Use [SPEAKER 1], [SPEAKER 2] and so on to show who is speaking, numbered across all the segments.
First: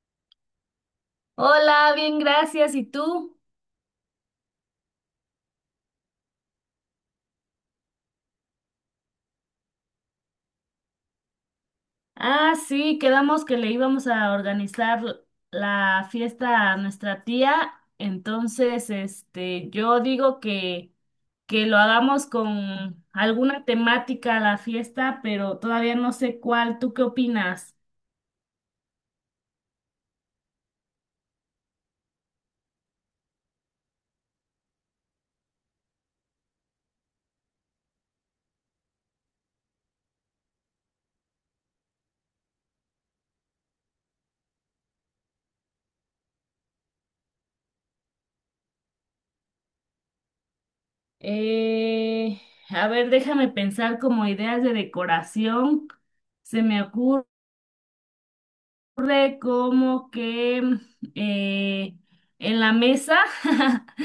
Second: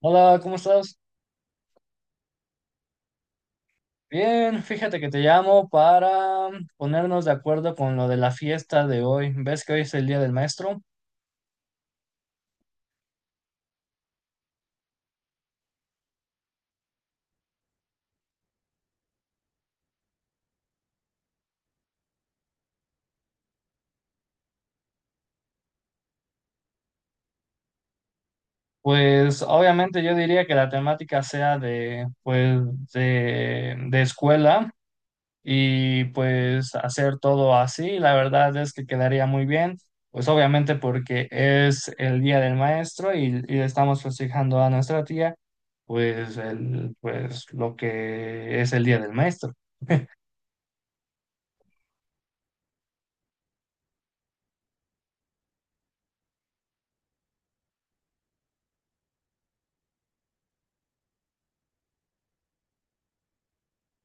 [SPEAKER 1] Hola, ¿cómo estás?
[SPEAKER 2] Hola, bien, gracias. ¿Y tú?
[SPEAKER 1] Bien, fíjate que te llamo para ponernos de acuerdo con lo de la fiesta de hoy. ¿Ves que hoy es el Día del Maestro?
[SPEAKER 2] Ah, sí, quedamos que le íbamos a organizar la fiesta a nuestra tía. Entonces, yo digo que lo hagamos con alguna temática a la fiesta, pero todavía no sé cuál. ¿Tú qué opinas?
[SPEAKER 1] Pues obviamente yo diría que la temática sea de, pues, de escuela y pues hacer todo así. La verdad es que quedaría muy bien, pues obviamente porque es el Día del Maestro y estamos festejando a nuestra tía, pues, el, pues lo que es el Día del Maestro.
[SPEAKER 2] Eh, a ver, déjame pensar como ideas de decoración. Se me ocurre. Ocurre como que eh, en la mesa,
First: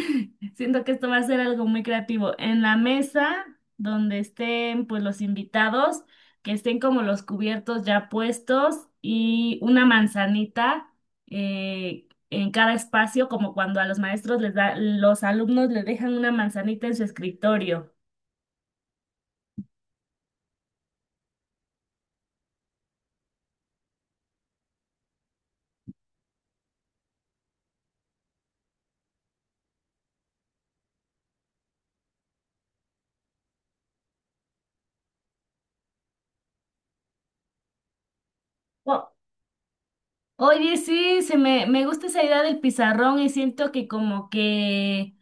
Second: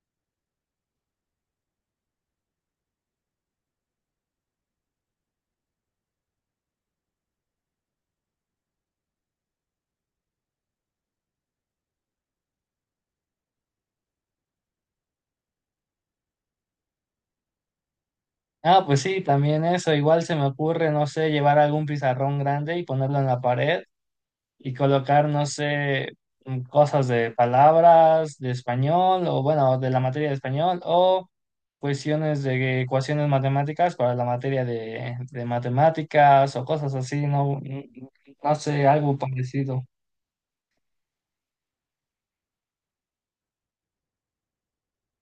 [SPEAKER 2] siento que esto va a ser algo muy creativo, en la mesa donde estén pues los invitados, que estén como los cubiertos ya puestos y una manzanita en cada espacio, como cuando a los maestros les da, los alumnos les dejan una manzanita en su escritorio.
[SPEAKER 1] Ah, pues sí, también eso. Igual se me ocurre, no sé, llevar algún pizarrón grande y ponerlo en la pared y colocar, no sé, cosas de palabras de español o bueno, de la materia de español o cuestiones de ecuaciones matemáticas para la materia de matemáticas o cosas así, no. No sé,
[SPEAKER 2] O-
[SPEAKER 1] algo parecido.
[SPEAKER 2] Oye, sí, me gusta esa idea del pizarrón y siento que como que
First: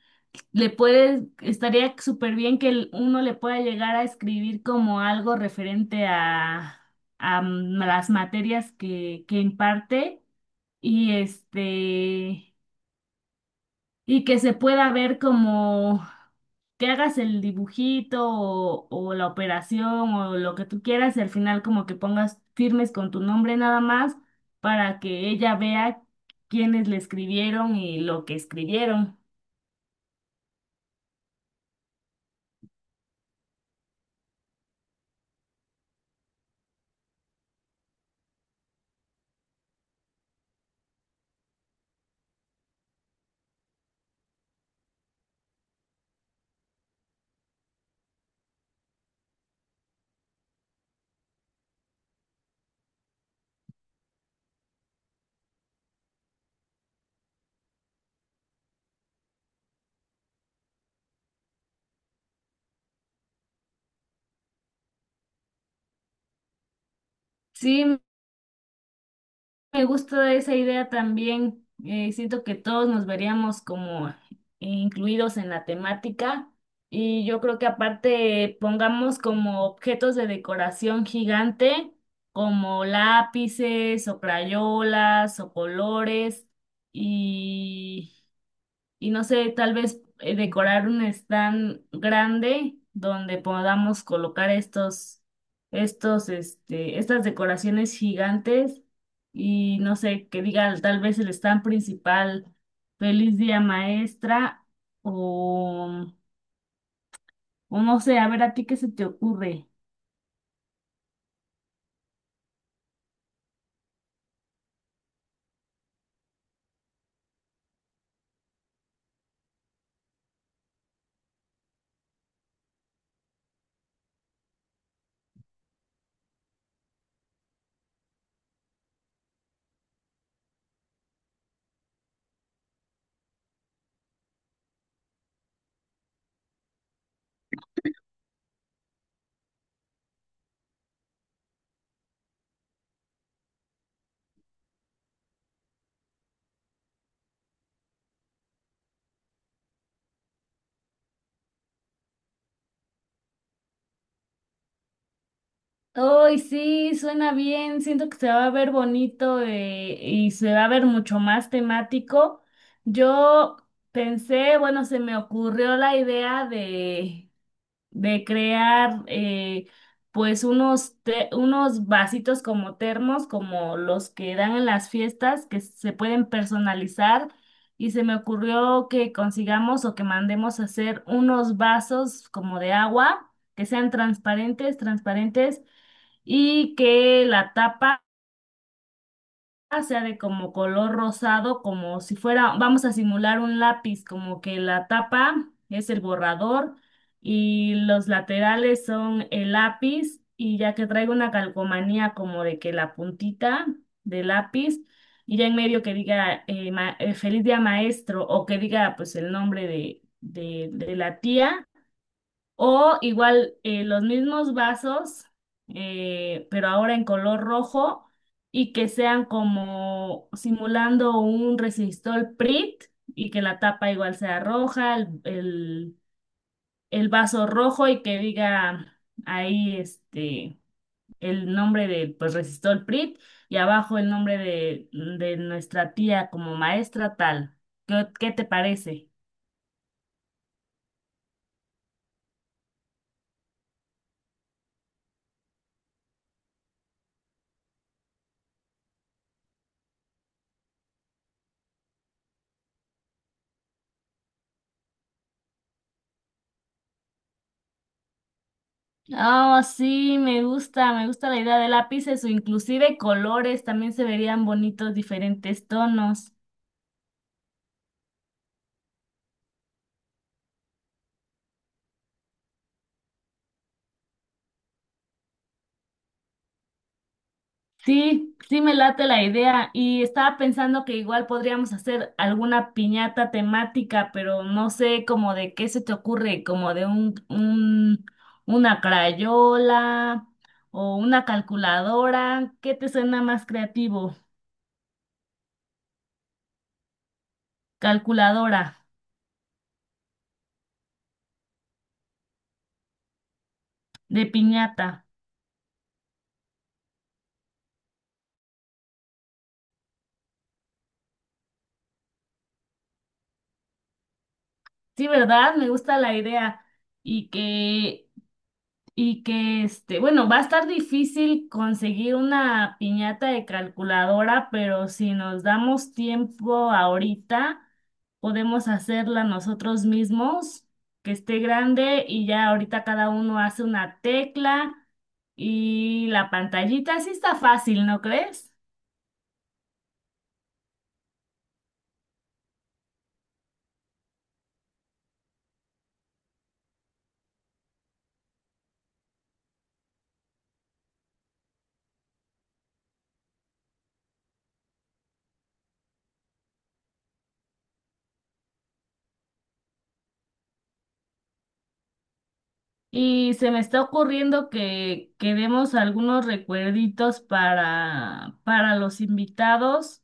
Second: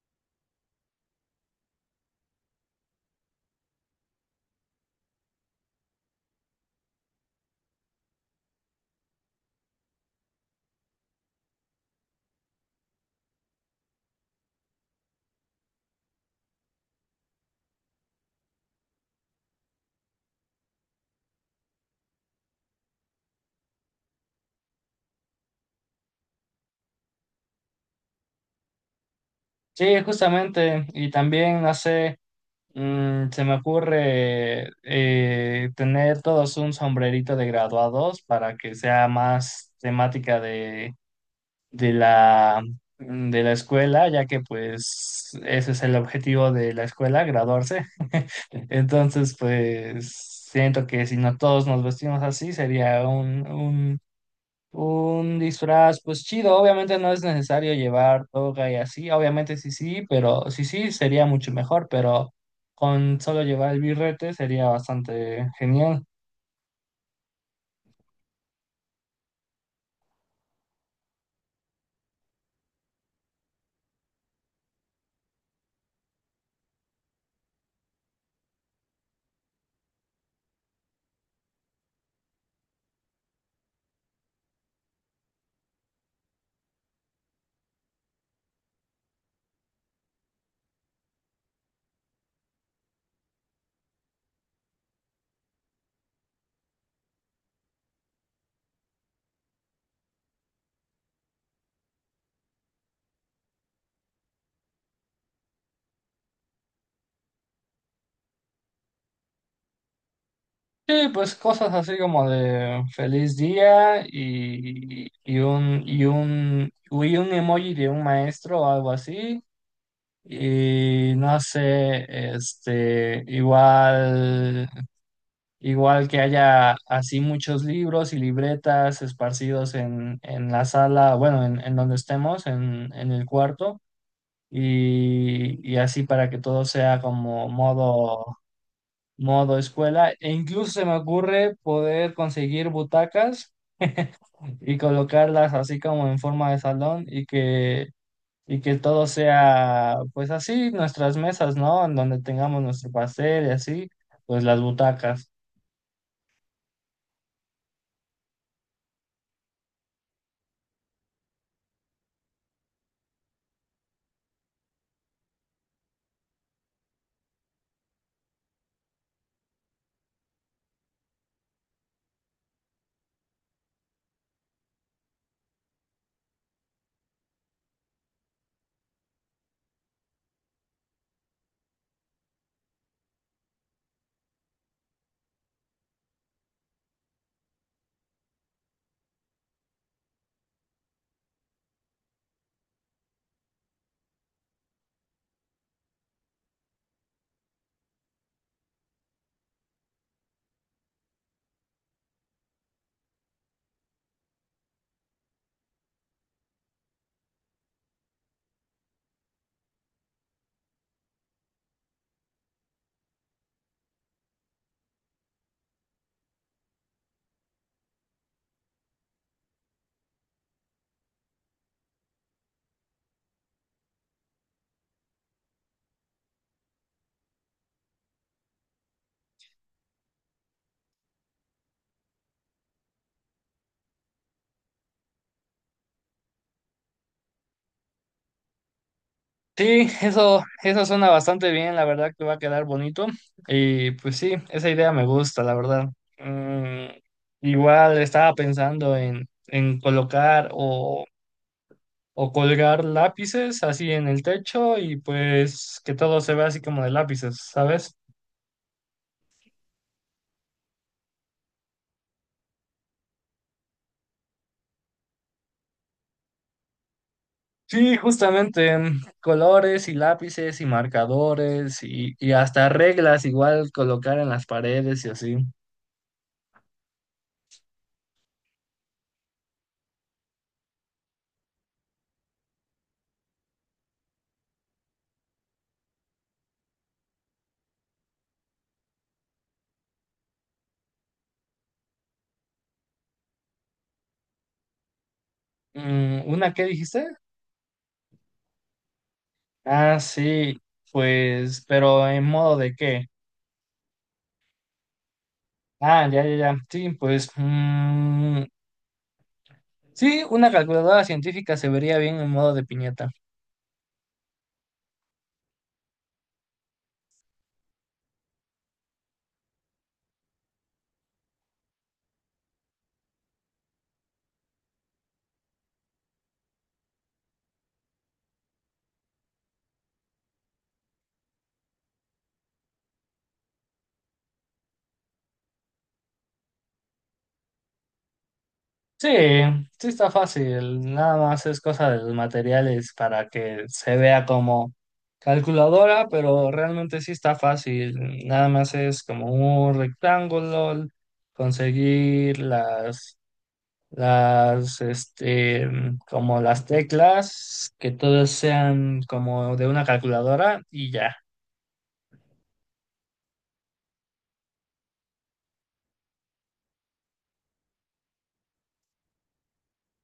[SPEAKER 2] estaría súper bien que uno le pueda llegar a escribir como algo referente a las materias que imparte y y que se pueda ver como que hagas el dibujito o la operación o lo que tú quieras y al final como que pongas firmes con tu nombre nada más para que ella vea quiénes le escribieron y lo que escribieron.
[SPEAKER 1] Sí, justamente, y también, no sé. Se me ocurre tener todos un sombrerito de graduados para que sea más temática de la, de la escuela, ya que pues ese es el objetivo de la escuela, graduarse. Entonces, pues siento que si no todos nos vestimos así, sería un disfraz, pues chido. Obviamente no es necesario llevar toga y así, obviamente sí, sí, pero sí, sí, sería mucho mejor, pero con solo llevar el birrete sería bastante genial.
[SPEAKER 2] Sí, me gusta esa idea también. Siento que todos nos veríamos como incluidos en la temática y yo creo que aparte pongamos como objetos de decoración gigante como lápices o crayolas o colores y no sé, tal vez decorar un stand grande donde podamos colocar estas decoraciones gigantes y no sé, que diga tal vez el stand principal, feliz día maestra o, o no sé, a ver a ti qué se te ocurre.
[SPEAKER 1] Sí, pues cosas así como de feliz día y, y un emoji de un maestro o algo así. Y no sé, este, igual. Igual que haya así muchos libros y libretas esparcidos en la sala, bueno, en donde estemos, en el cuarto, y así para que todo sea como modo, modo escuela. E incluso se me ocurre poder conseguir butacas y colocarlas así como en forma de salón y que todo sea, pues así, nuestras mesas, ¿no? En donde tengamos nuestro pastel y así, pues las butacas.
[SPEAKER 2] Ay, sí, suena bien. Siento que se va a ver bonito y se va a ver mucho más temático. Yo pensé, bueno, se me ocurrió la idea de crear pues unos vasitos como termos, como los que dan en las fiestas, que se pueden personalizar. Y se me ocurrió que consigamos o que mandemos a hacer unos vasos como de agua, que sean transparentes y que la tapa sea de como color rosado, como si fuera, vamos a simular un lápiz, como que la tapa es el borrador y los laterales son el lápiz y ya que traiga una calcomanía como de que la puntita del lápiz y ya en medio que diga feliz día maestro o que diga pues el nombre de la tía. O igual los mismos vasos, pero ahora en color rojo y que sean como simulando un resistor PRIT y que la tapa igual sea roja, el vaso rojo y que diga ahí el nombre de pues resistor PRIT y abajo el nombre de nuestra tía como maestra tal. Qué te parece?
[SPEAKER 1] Sí, eso suena bastante bien, la verdad que va a quedar bonito. Y pues sí, esa idea me gusta, la verdad. Mm, Igual estaba pensando en colocar o colgar lápices así en el techo y pues que todo se vea así como de lápices, ¿sabes?
[SPEAKER 2] Oh, sí, me gusta la idea de lápices o inclusive colores, también se verían bonitos diferentes tonos.
[SPEAKER 1] Sí, justamente, colores y lápices y marcadores y hasta reglas igual colocar en las paredes y así.
[SPEAKER 2] Sí, sí me late la idea y estaba pensando que igual podríamos hacer alguna piñata temática, pero no sé como de qué se te ocurre, como de una crayola o una calculadora, ¿qué te suena más creativo?
[SPEAKER 1] Mm, ¿una qué dijiste?
[SPEAKER 2] Calculadora
[SPEAKER 1] Ah, sí, pues, pero ¿en modo de qué?
[SPEAKER 2] de piñata.
[SPEAKER 1] Ah, ya, ya, ya. Sí, pues, mm, sí, una calculadora científica se vería bien en modo de piñata.
[SPEAKER 2] Sí, ¿verdad? Me gusta la idea y que y que bueno, va a estar difícil conseguir una piñata de calculadora, pero si nos damos tiempo ahorita, podemos hacerla nosotros mismos, que esté grande y ya ahorita cada uno hace una tecla y la pantallita, sí está fácil, ¿no crees?
[SPEAKER 1] Sí, sí está fácil, nada más es cosa de los materiales para que se vea como calculadora, pero realmente sí está fácil, nada más es como un rectángulo, conseguir las, este, como las teclas, que todos sean como de una calculadora y ya.
[SPEAKER 2] Y se me está ocurriendo que demos algunos recuerditos para los invitados.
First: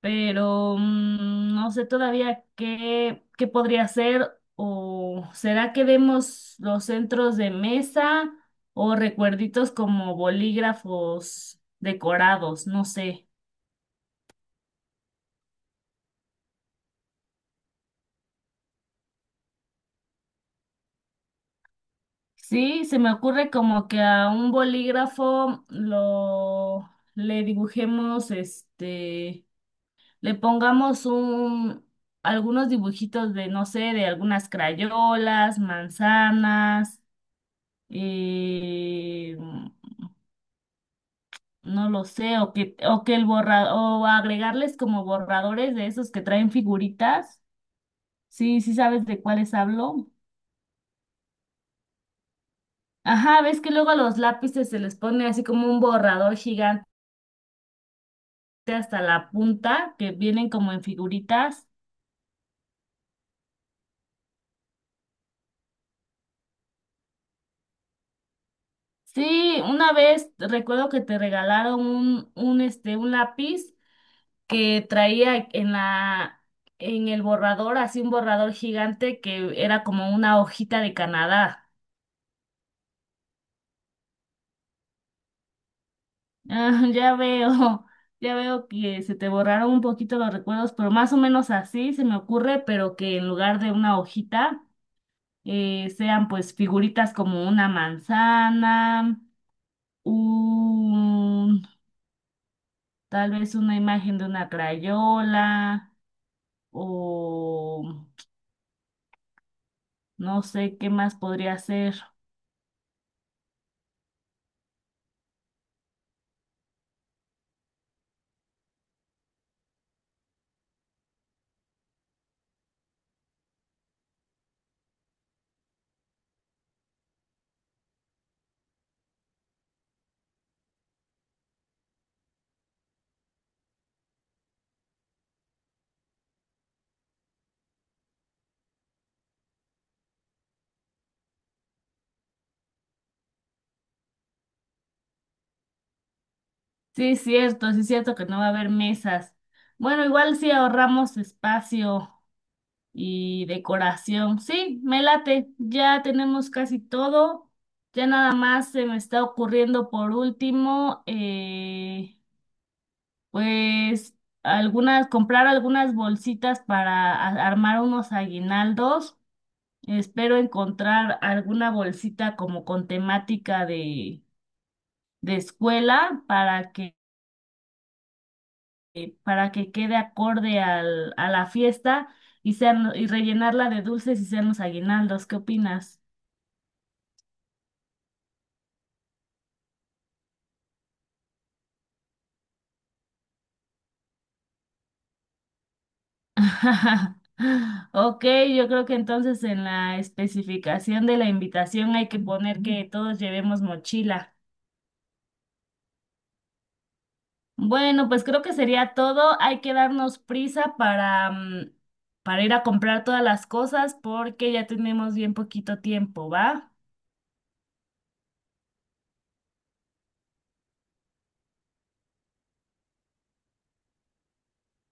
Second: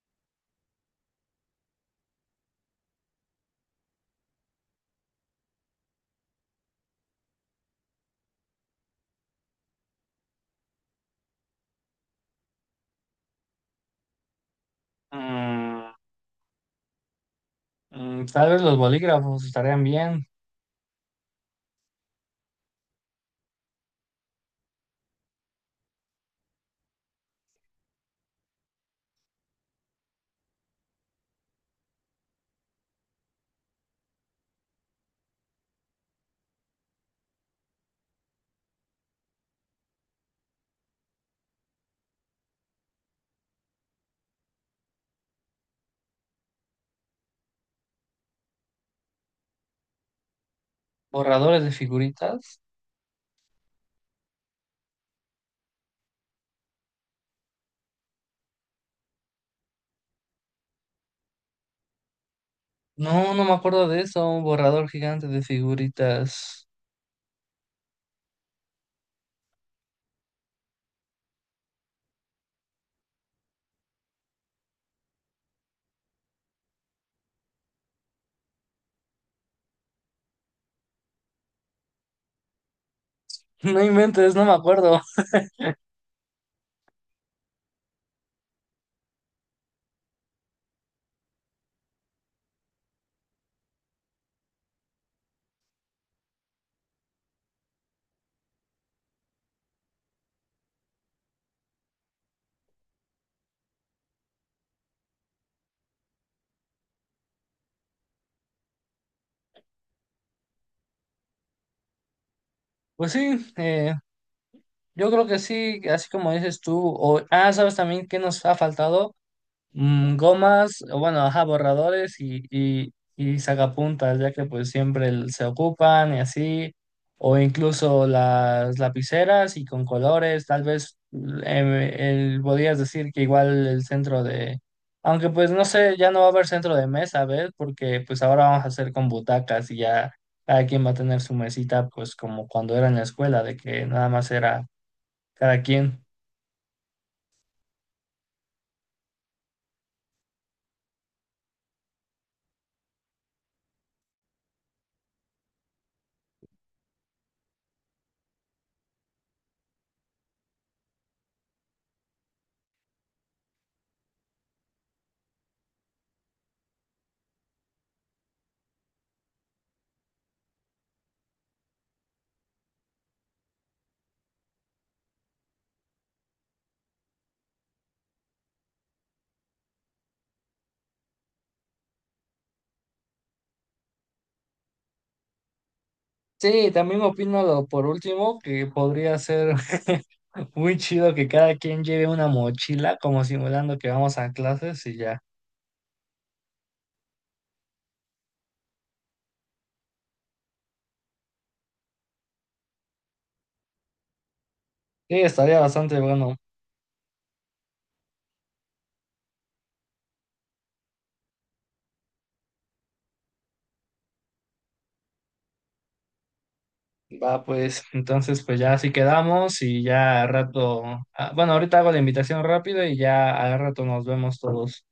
[SPEAKER 2] Pero no sé todavía qué podría hacer o será que demos los centros de mesa o recuerditos como bolígrafos decorados, no sé.
[SPEAKER 1] Mm, mm, tal vez los bolígrafos estarían bien,
[SPEAKER 2] Sí, se me ocurre como que a un bolígrafo lo le dibujemos, le pongamos un algunos dibujitos de, no sé, de algunas crayolas, manzanas, eh, no lo sé, o que o agregarles como borradores de esos que traen figuritas. Sí, sí sabes de cuáles hablo.
[SPEAKER 1] borradores de figuritas.
[SPEAKER 2] Ajá, ves que luego a los lápices se les pone así como un borrador gigante hasta la punta, que vienen como en figuritas.
[SPEAKER 1] No, no me acuerdo de eso, un borrador gigante de figuritas.
[SPEAKER 2] Sí, una vez recuerdo que te regalaron un lápiz que traía en en el borrador, así un borrador gigante que era como una hojita de Canadá.
[SPEAKER 1] No inventes, no me acuerdo.
[SPEAKER 2] Ah, ya veo que se te borraron un poquito los recuerdos, pero más o menos así se me ocurre, pero que en lugar de una hojita sean pues figuritas como una manzana, un, tal vez una imagen de una crayola o no sé qué más podría ser.
[SPEAKER 1] Pues sí, yo creo que sí, así como dices tú. Ah, ¿sabes también qué nos ha faltado? Mm, gomas, o bueno, ajá, borradores y y sacapuntas, ya que pues siempre se ocupan y así, o incluso las lapiceras y con colores, tal vez podrías decir que igual el centro de, aunque pues no sé, ya no va a haber centro de mesa, ¿ves? Porque pues ahora vamos a hacer con butacas y ya cada quien va a tener su mesita, pues como cuando era en la escuela, de que nada más era cada quien.
[SPEAKER 2] Sí es cierto que no va a haber mesas. Bueno, igual sí ahorramos espacio y decoración. Sí, me late. Ya tenemos casi todo. Ya nada más se me está ocurriendo por último, pues comprar algunas bolsitas para armar unos aguinaldos. Espero encontrar alguna bolsita como con temática de escuela para para que quede acorde a la fiesta y y rellenarla de dulces y sean los aguinaldos. ¿Qué opinas?
[SPEAKER 1] Sí, también opino lo por último que podría ser. Muy chido que cada quien lleve una mochila, como simulando que vamos a clases y ya.
[SPEAKER 2] Ok, yo creo que entonces en la especificación de la invitación hay que poner que todos llevemos mochila.
[SPEAKER 1] Sí, estaría bastante bueno.
[SPEAKER 2] Bueno, pues creo que sería todo. Hay que darnos prisa para, para ir a comprar todas las cosas porque ya tenemos bien poquito tiempo, ¿va?
[SPEAKER 1] Va, pues, entonces, pues ya así quedamos y ya al rato. Ah, bueno, ahorita hago la invitación rápido y ya al rato nos vemos todos.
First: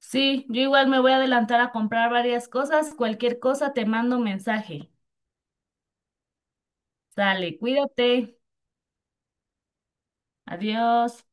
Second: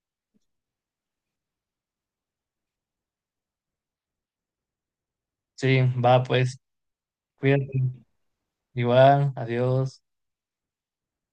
[SPEAKER 2] Sí, yo igual me voy a adelantar a comprar varias cosas. Cualquier cosa te mando un mensaje.
[SPEAKER 1] Sí, va, pues,
[SPEAKER 2] Sale,
[SPEAKER 1] cuídate.
[SPEAKER 2] cuídate.
[SPEAKER 1] Igual, adiós.
[SPEAKER 2] Adiós.